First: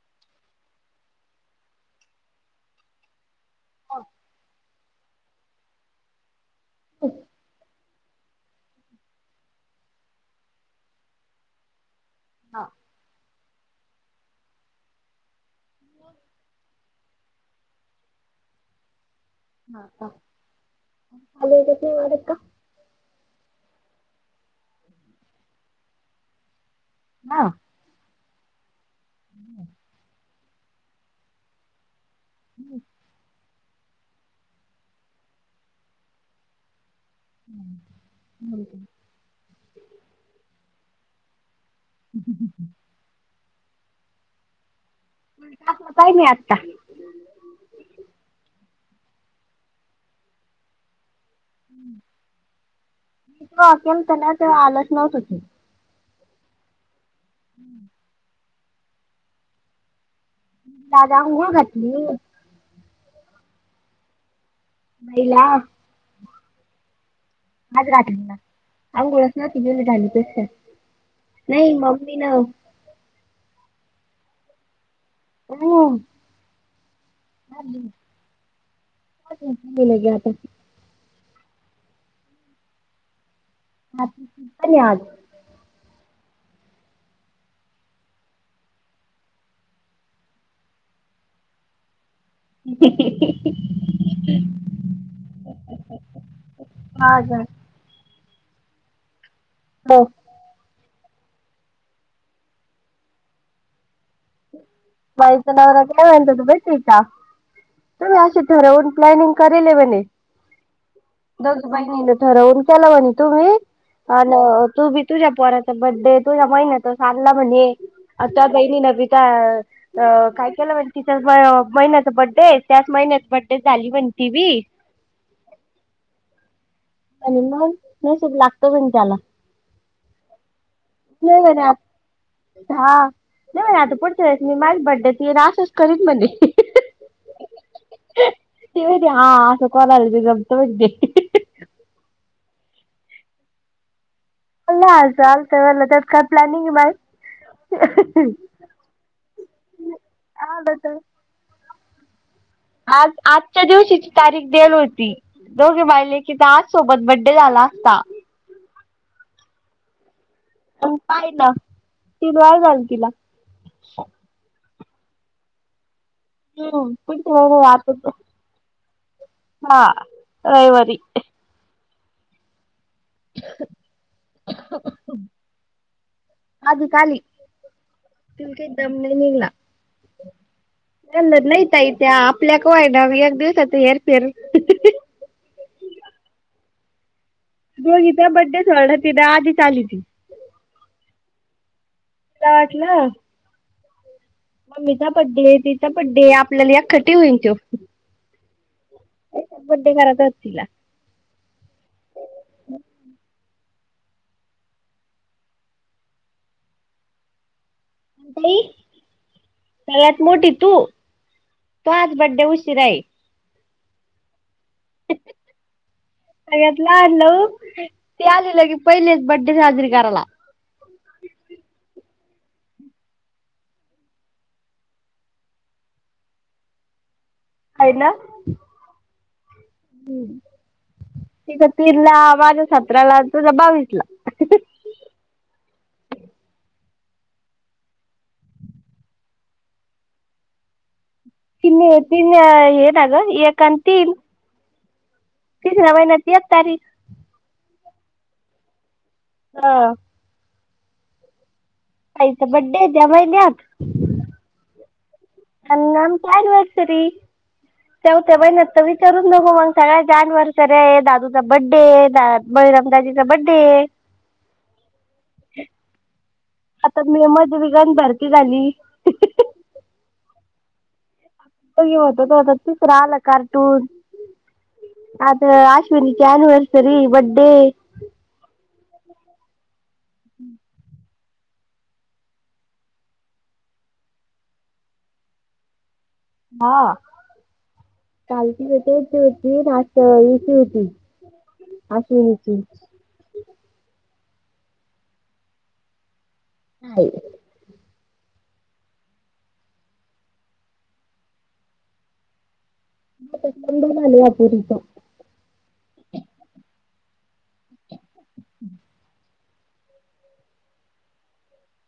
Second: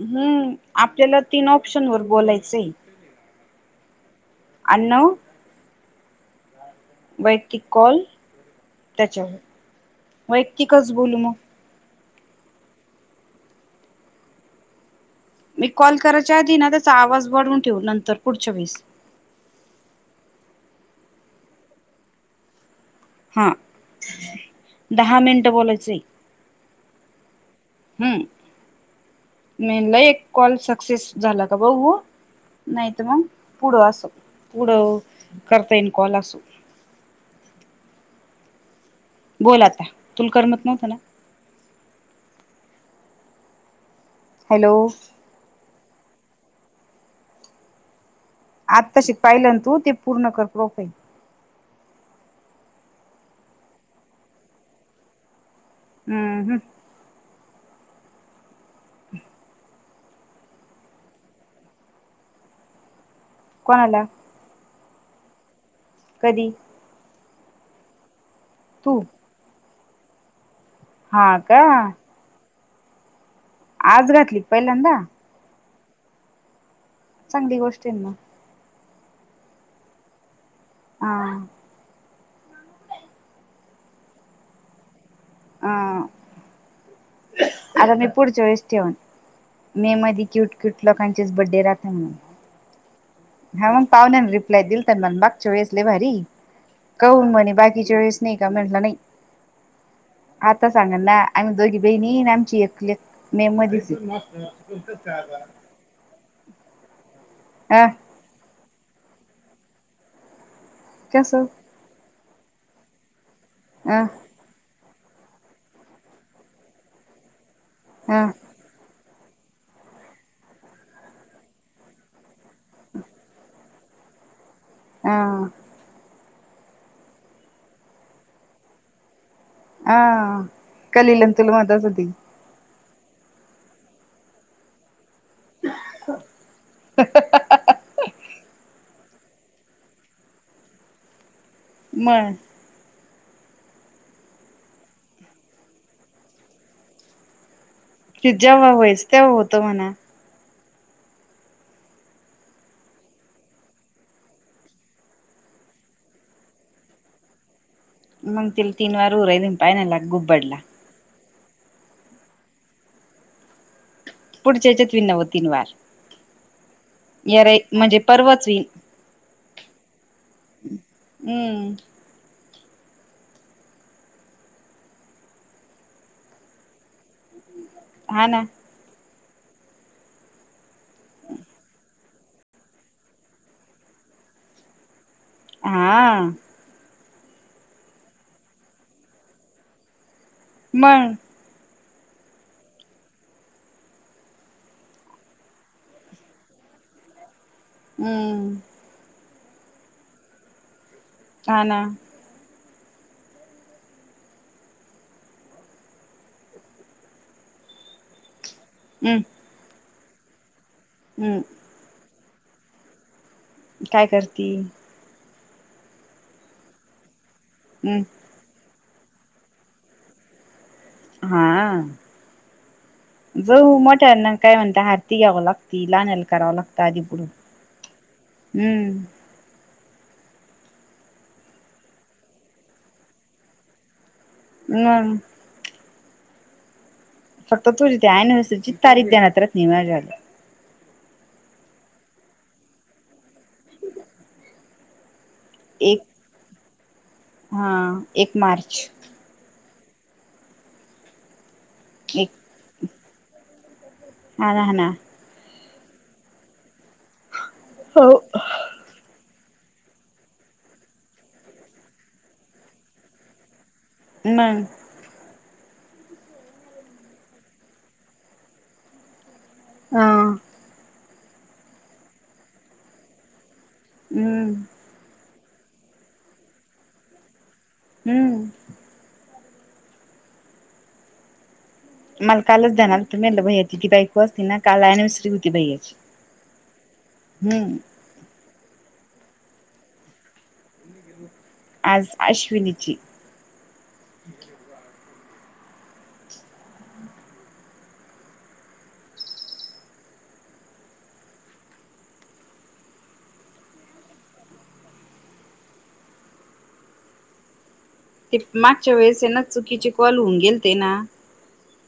हम्म आपल्याला तीन ऑप्शनवर बोलायचं आहे. मग अनऊ वैक्तिक कॉल त्याच्यावर वैक्तिकच बोलू मग. हा मी कॉल करायच्या आधी ना त्याचा आवाज वाढवून ठेव नंतर पुढच्या वेळेस. हा का हॅलो [unintelligible] का हा दहा मिनिट बोलायचंय. हां हम मेनला एक कॉल सक्सेस झाला का भाऊ? नाही त म पुढं अस पुढं करता येन कॉल असं. हम् हम्म हम्म बोल आता तुला करमत नव्हतं ना? [inaudible] हॅलो आत्ता काही नाही आत्ता. आताशी पाहिलं ना तू ते पूर्ण कर प्रोफईल. [unintelligible] त्यांना ते आलंच नव्हत की. हम्म हम्म हम्म [inaudible] दादा आंघोळ घातली. कोण आलं? महिला माज घाटली ना. तू आंगोळ्या साठी गेले. झाल तस हा नही का मम्मीन आज घातली पहिल्यांदा [unintelligible] चांगली गोष्ट ना अं बोला की आता. हा! आत [unintelligible] आज अ आता, मी पुढच्या वेळेस ठेवन मे मध्ये क्यूट क्यूट लोकांचेच बड्डे राहते न हा मग, पाहुण्यान रिप्लाय दिलता म बागच्या वेळेस लय भारी काऊन आज म्हणे बाकीच्या वेळेस नाही का मी म्हंटल नई. हो आता सांगन ना आम्ही दोघी बहिणी, आन आमची एक लेक मे मधीच [unintelligible] [unintelligible] तुमी, अशी ठरवून प्लानिंग, करेल हे म्हणे कस [unintelligible] ठरवून केल्यावानी तुम्ही अ आण तू बी तुझ्या, पोराचा बड्डे तुझ्या महिन्याच आणला म्हणे अ आता कईंनी नविक ता आ अ काय केलं, म्हण तिच्याच महिन्याचा बड्डे त्याच महिन्यात बड्डे झाली म्हणती ती बी आ आणि मंग नशीब लागत म्हण त्याला आ कलील न नाही तुला, म्हणे म्हणत असलं आत ती हा नाही म्हणे, आता पुढचा वेळेस मी माझा बड्डे ते आसच करीन म्हणे तेवय हा असं कॉल आलं की जमत म्हन्ते म चालतय म्हणल त्यात काय प्लॅनिंग बाय की जेव्हा, व्हायचं तेव्हा होतं म्हणा आलं तर आज आजच्या दिवशीची तारीख देल होती दोघी मायलेकीचा आज सोबत बड्डे झाला. असता मग तिल, तीन वेळा रुरायनीगं पाय, नाय लागू पडला हाय ना तीन वेळा झाल तिला. वि नव तन वार हम्म पण यरे म्हणजे ते परवाच विन [unintelligible] हा रविवारी. हम्म आज का आली. हा ना [unintelligible] निघंद नाही त ये आपल्या [unintelligible] एक दिवसाात हेर फेर हा दोघीच्या बड्डेच सोड ती तर आधीच आलीती. मग तेला वाटलं मम्मीचा बड्डे, तिचा बड्डे आपल्याला एखट्टी होईन त्यो. हम्म बड्डे घारात होतीला हा ना हम्म ताई अं सगळ्यात मोठी तू तो आ बड्डे उशिरा आहे. काय करती? सळ्यात लहान लवु हम् ती आली लगीच. पहिलेच बड्डे साजरी कराला. हा जाऊ मोठ्यांना काय म्हणता ह त्ती घ्यावं लागती लहान्याने करावं लागत आधी पुढं खायला हम्म हम्म तिचा तीनला, माझ सतराला, तुझ बावीसला. नन फक्त तुझी ती एनिवर्सरीची तारीख ध्यानात राहत नाही माझ्या अगं. तिन तिन ये एक अन् तीन. तिसरा महिन्याची एक तारीख. हां एक मार्च. हा एक आईचा बड्डे हाय त्या महिन्यात. [inaudible] हा ना, हा ना. [unintelligible] तरी हो चौथ्या महिन्यात तर विचारूच न हो मग कोमल [unintelligible] एनिवर्सरी आहे सर्या आहे दादूचा बड्डे आहे द बळीरमदााजीचा बड्डे आहे नाय आता मेमध्ये बिघान भरती झाली. हा ह्यो होता तो होता तिसरा आला कार्टून हुं आज अश्विनीची अनिवर्सरी बड्डे हम्म हम्म [inaudible] मला कालच जाणार होतो [unintelligible] भैयाची ती बायको असती ना काल एनिवर्सरी होती भैयाची. हा काल [unintelligible] आज अश्विनीची ए [unintelligible] [inaudible] ते मागच्या वेळेस आहे ना चुकीचे कॉल होऊन गेल ते ना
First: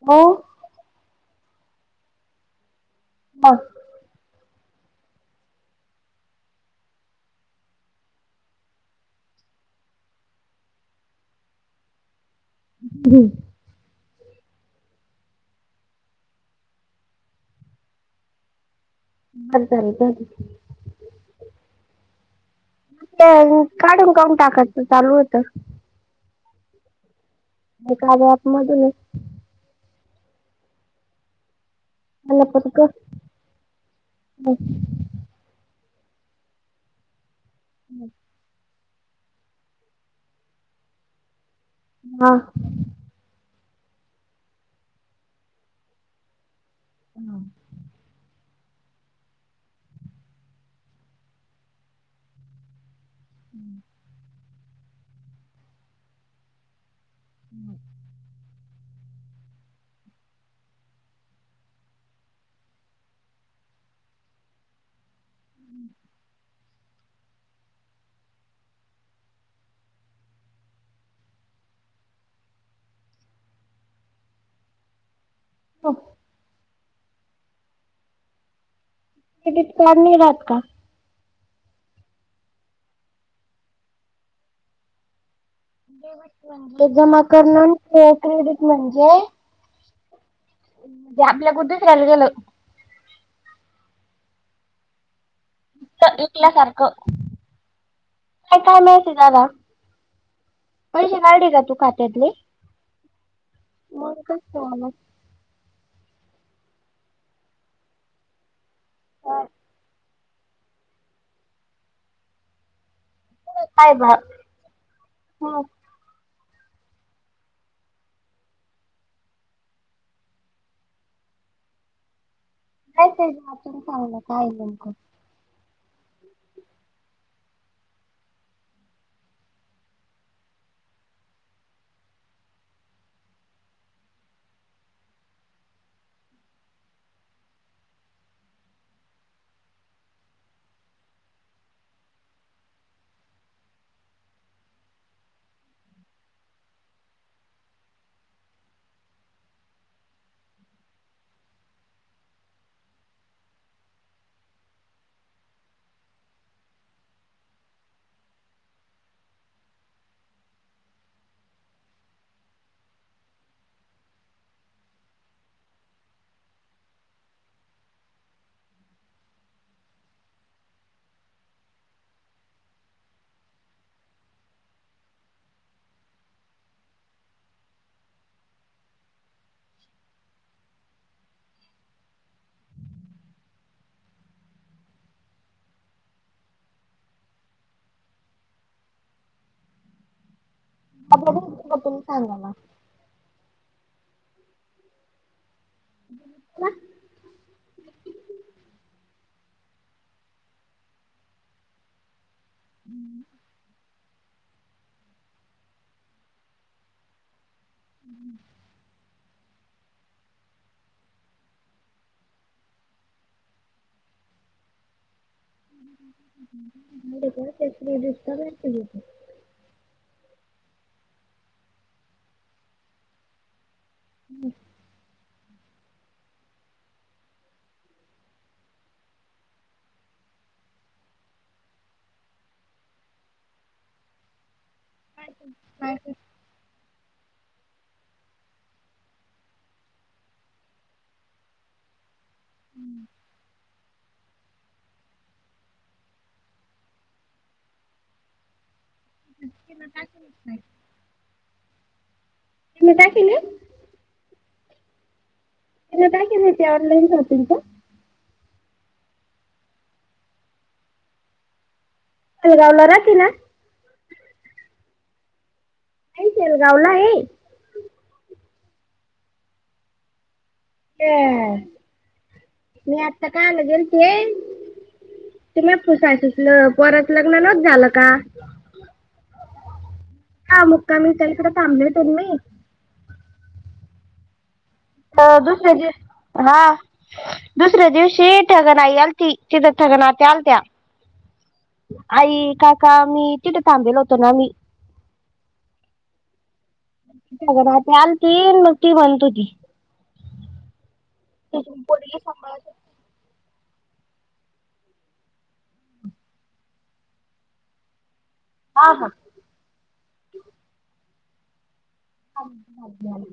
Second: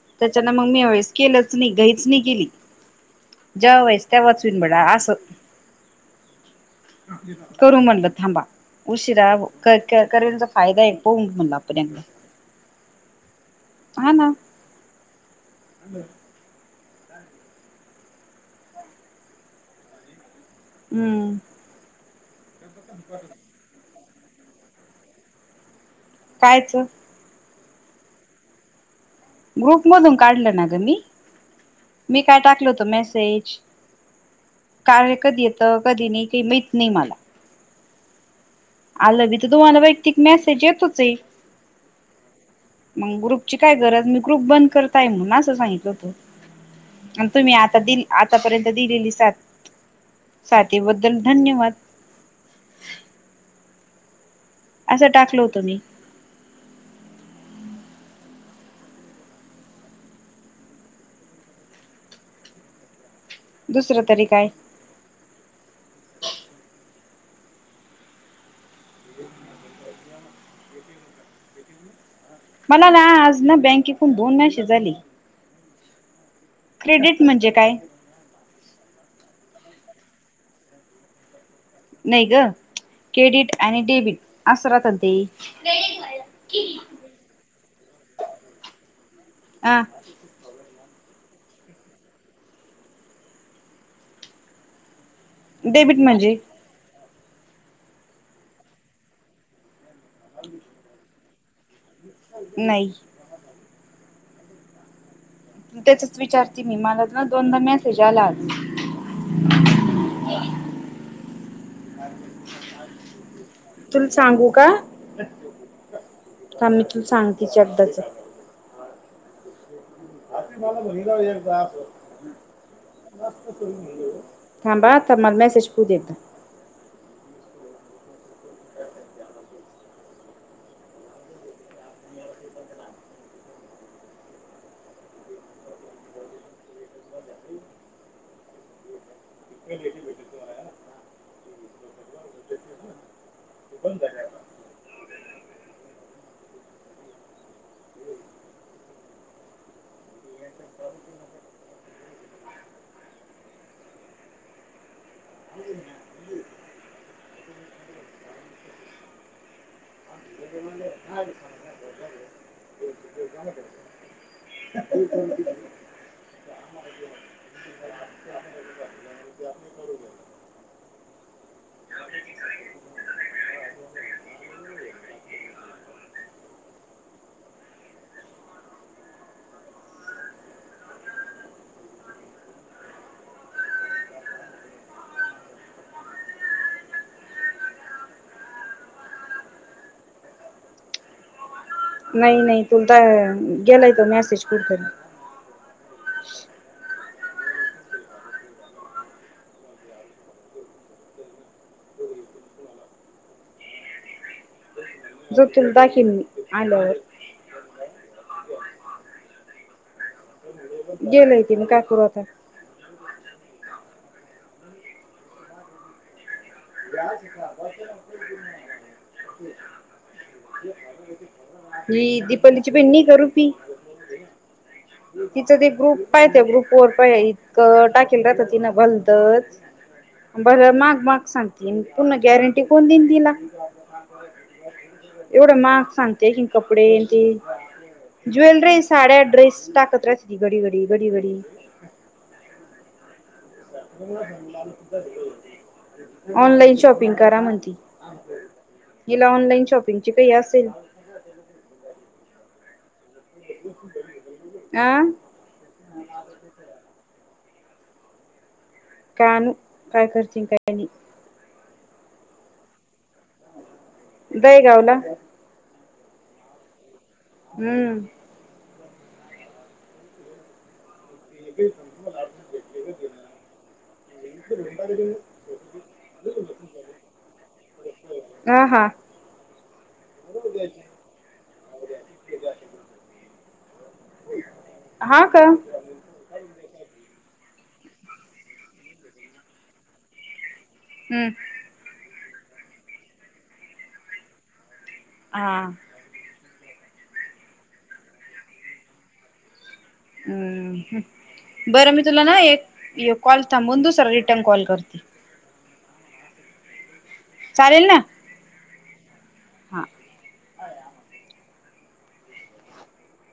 हो त्याच्यान मी मंग ह्यावेळेस केलच नाही घाईच नाही केली बर जेव्हा व्हायचं तेव्हाच.... अस करू म्हणल थांबा उशिरा करण्याचा फायदा आहे पाहू म्हणलं आपण एकदा.. हम्म हा ना हात तरी धर हम्म काढू करून टाकायचं चालू होत कायच एखाद्या ॲप मधूनच ग्रुप मधून काढलं ना तुम्ही मी काय मला टाकल पण कळ होतं मेसेज, काय हाय कधी येतं? कधी नाही ते माहित नाही मला हम्.. आलं बी त तुम्हाला वैयक्तिक मेसेज येतोच ये हा ची काय गरज मी ग्रुप बंद करताय म्हणून असं सांगितलं होत.. आणि तुम्ही आता दिल आतापर्यंत दिलेली साथ साथीबद्दल धन्यवाद. असं टाकल होतो मी हम्म.. दुसरं तरी काय मला ना आज ना बँकेकून दोन मेसेज आले. हो क्रेडिट म्हणजे काय? क्रेडिट कार्ड नाही राहात का? नाही ग क्रेडिट आणि डेबिट असं राहत न ते... ते जमा करणार क्रेडिट म्हणजे अ जा आपला कुध चल गल डेबीट म्हंजे एकल्यासारखं काय काय मिळत दादा पै काडी का तू खात नाही. वेलकम स्वागत त्याचच विचारते मी मला ना दोनदा मेसेज आला आज ह ह काय बा तुला हं, सांगू का? आ मी तू सांगतेचे एकदाच आत मला बघितला होता एकदा आपण काय ते वाचून सांगलं काय नेमकं थांबा आता मला मेसेज तु देत नाय. आपल बगू नाही नाही तुमचा गेलाय तो मॅसेज कुठतरी तुला हम्म जर तुला दाखिवल मी आल्यावर हम्म गेलंय ते मी काय करू आता का तेसरी रस्ता भट घ [unintelligible] ही दिपाली ची बहीण नाही का रुपी ह तिचं ते ग्रुप पाहत ग्रुप वर पाहि इतकं टाकेल राहतं, तिनं भलतच भ माग मग सांगते पूर्ण गॅरंटी कोण दिन दिला एवढा महाग सांगतेयि कपडेती, ज्वेलरी, साड्या- ड्रेस टाकत राहिती ती घडी घडी घडी घडी ऑनलाइन शॉपिंग करा म्हणती. हिला ऑनलाईन शॉपिंगची काही असेल तिनं काय केलं? आह तिनं काय केलंय ऑनलाईन सर्च तुमचं कान काय कररीचीं कायनी आलगाव ला राहती ना दहीगाव ला नाही सालगाव ला आहे हम्म अ मी आता काय आलं गेल ते ते मी पुुसायचसल परत लग्न रद्द झालं का? हा हा हा मुक्कामी ताईकड थांबले तर मी [inaudible] तर का दुसऱ्या जे हा दुसऱ्या दिवशी ठगण आई आलती तिथ ठगण आत्या आलत्या हम्म आई काय का आमि तिथ थांबेलल होत ना आंम्ही हा [unintelligible] अ हंम्म बर मी तुला ना एक एक कॉल थांबुन दुसरा रिटर्न कॉल करती. चालेल ना? हा हा हा थांब मागन आले.